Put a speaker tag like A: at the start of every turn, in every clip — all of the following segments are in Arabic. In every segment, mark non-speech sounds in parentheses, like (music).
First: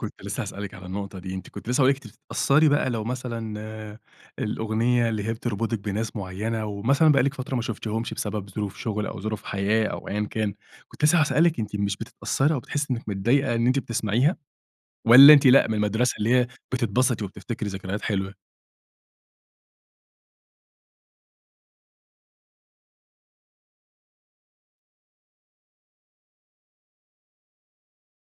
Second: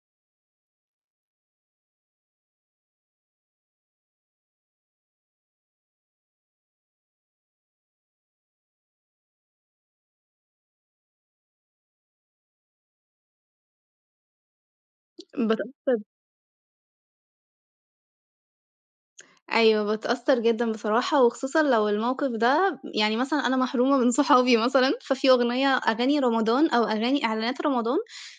A: كنت لسّه هاسألِك على النقطة دي، أنتِ كنتِ لسّه هاقول لِك أنتِ بتتأثّري بقى لو مثلًا الأغنية اللي هي بتربطِك بناس معيّنة ومثلًا بقالِك فترة ما شُفتيهمش بسبب ظروف شغل أو ظروف حياة أو أيًا كان، كنت لسّه هاسألِك أنتِ مش بتتأثّري أو بتحسّي إنّك متضايقة إن أنتِ بتسمعيها والَّا أنتِ لأ من
B: باتأثّر
A: المدرسة اللي هي بتتبسطي وبتفتكري ذكريات حلوة؟
B: أيوَه باتأثّر جدًا بصراحة وخصوصًا لو الموقف ده يعني مثلًا أنا محرومة من صحابي مثلًا، ففي أغنية أغاني رمضان أو أغاني إعلانات رمضان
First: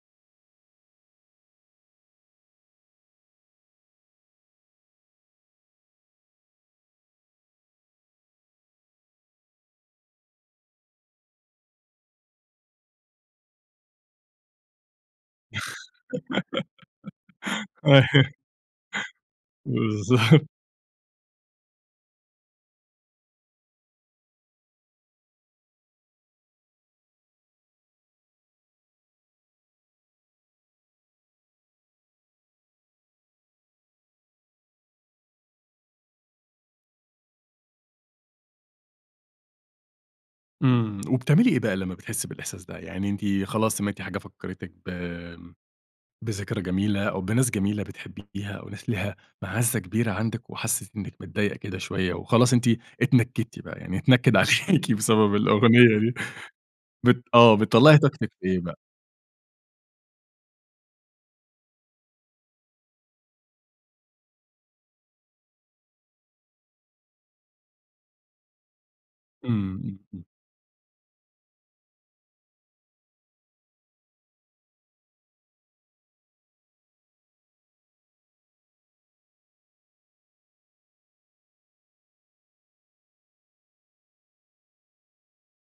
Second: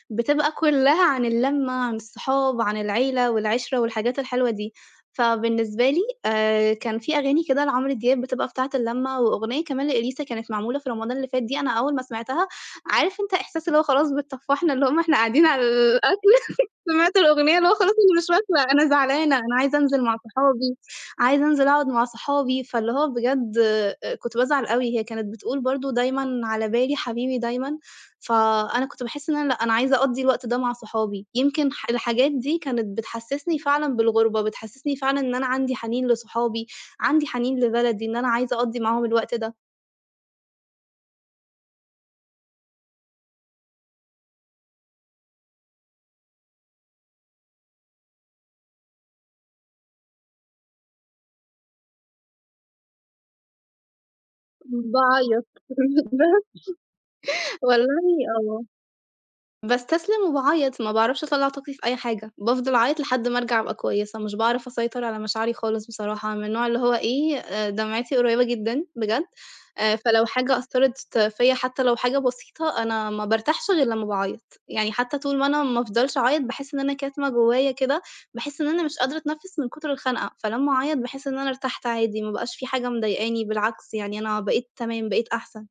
B: بتبقى كلّها عن اللمّة، عن الصحاب، عن العيلة والعِشرة والحاجات الحلوة دي، فبالنسبة لي آآ كان في أغاني كده لعمرو دياب بتبقى بتاعة اللمة، وأغنية كمان لإليسا كانت معمولة في رمضان اللي فات دي أنا أوّل ما سمعتها عارف أنت إحساس اللي هو خلاص بتطفحنا اللقمة وإحنا قاعدين على الأكل (laughs) سمعت الأغنية اللي هو خلاص
A: (laughs) ايوه
B: أنا مش واكلة أنا زعلانة أنا عايزة أنزل مع
A: بالضبط.
B: صحابي، عايزة أنزل أقعد مع صحابي، فاللي هو بجد آآ كنت بازعل أوي، هي كانت بتقول برضو دايمًا على بالي حبيبي دايمًا، فأنا كنت باحس إن أنا لأ أنا عايزة أقضي الوقت ده مع صحابي، يمكن ح الحاجات دي كانت بتحسسني فعلًا بالغُربة، بتحسسني فعلًا إن أنا عندي حنين لصحابي، عندي حنين لبلدي، إن أنا عايزة أقضي معاهم الوقت ده.
A: إمم وبتعملي إيه بقى لمّا بتحسّي بالإحساس ده، يعني أنتِ خلاص سمعتِ حاجة فكرتِك ب بذكرى جميلة أو بناس جميلة بتحبيها أو ناس ليها مَعزّة كبيرة عندِك وحسيتِ إنّك متضايقة كده شويّة وخلاص أنتِ اتنكدتِ بقى يعني اتنكد عليكِ بسبب
B: باعيط
A: الأغنية دي بت آه
B: (unintelligible)
A: بتطلعي
B: والله
A: طاقتِك في إيه
B: آه
A: بقى؟
B: باستسلم وباعيط، ما باعرفش أطلع طاقتي في أي حاجة بافضل أعيط لحد ما أرجع أبقى كويّسة، مش باعرف أسيطر على مشاعري خالص بصراحة، أنا من النوع اللي هو إيه دمعتي قريبة جدًا بجد،
A: إمم،
B: آآ
A: إمم، إمم.
B: فلو حاجة أثّرت فيّ حتّى لو حاجة بسيطة أنا ما بارتاحش غير لمّا باعيط، يعني حتّى طول ما أنا ما أفضلش أعيط باحس إن أنا كاتمة جوّايا كده، باحس إن أنا مش قادرة أتنفّس من كتر الخنقة، فلما أعيط باحس إن أنا ارتحت عادي ما بقاش في حاجة مضايقاني، بالعكس يعني أنا بقيت تمام، بقيت أحسن.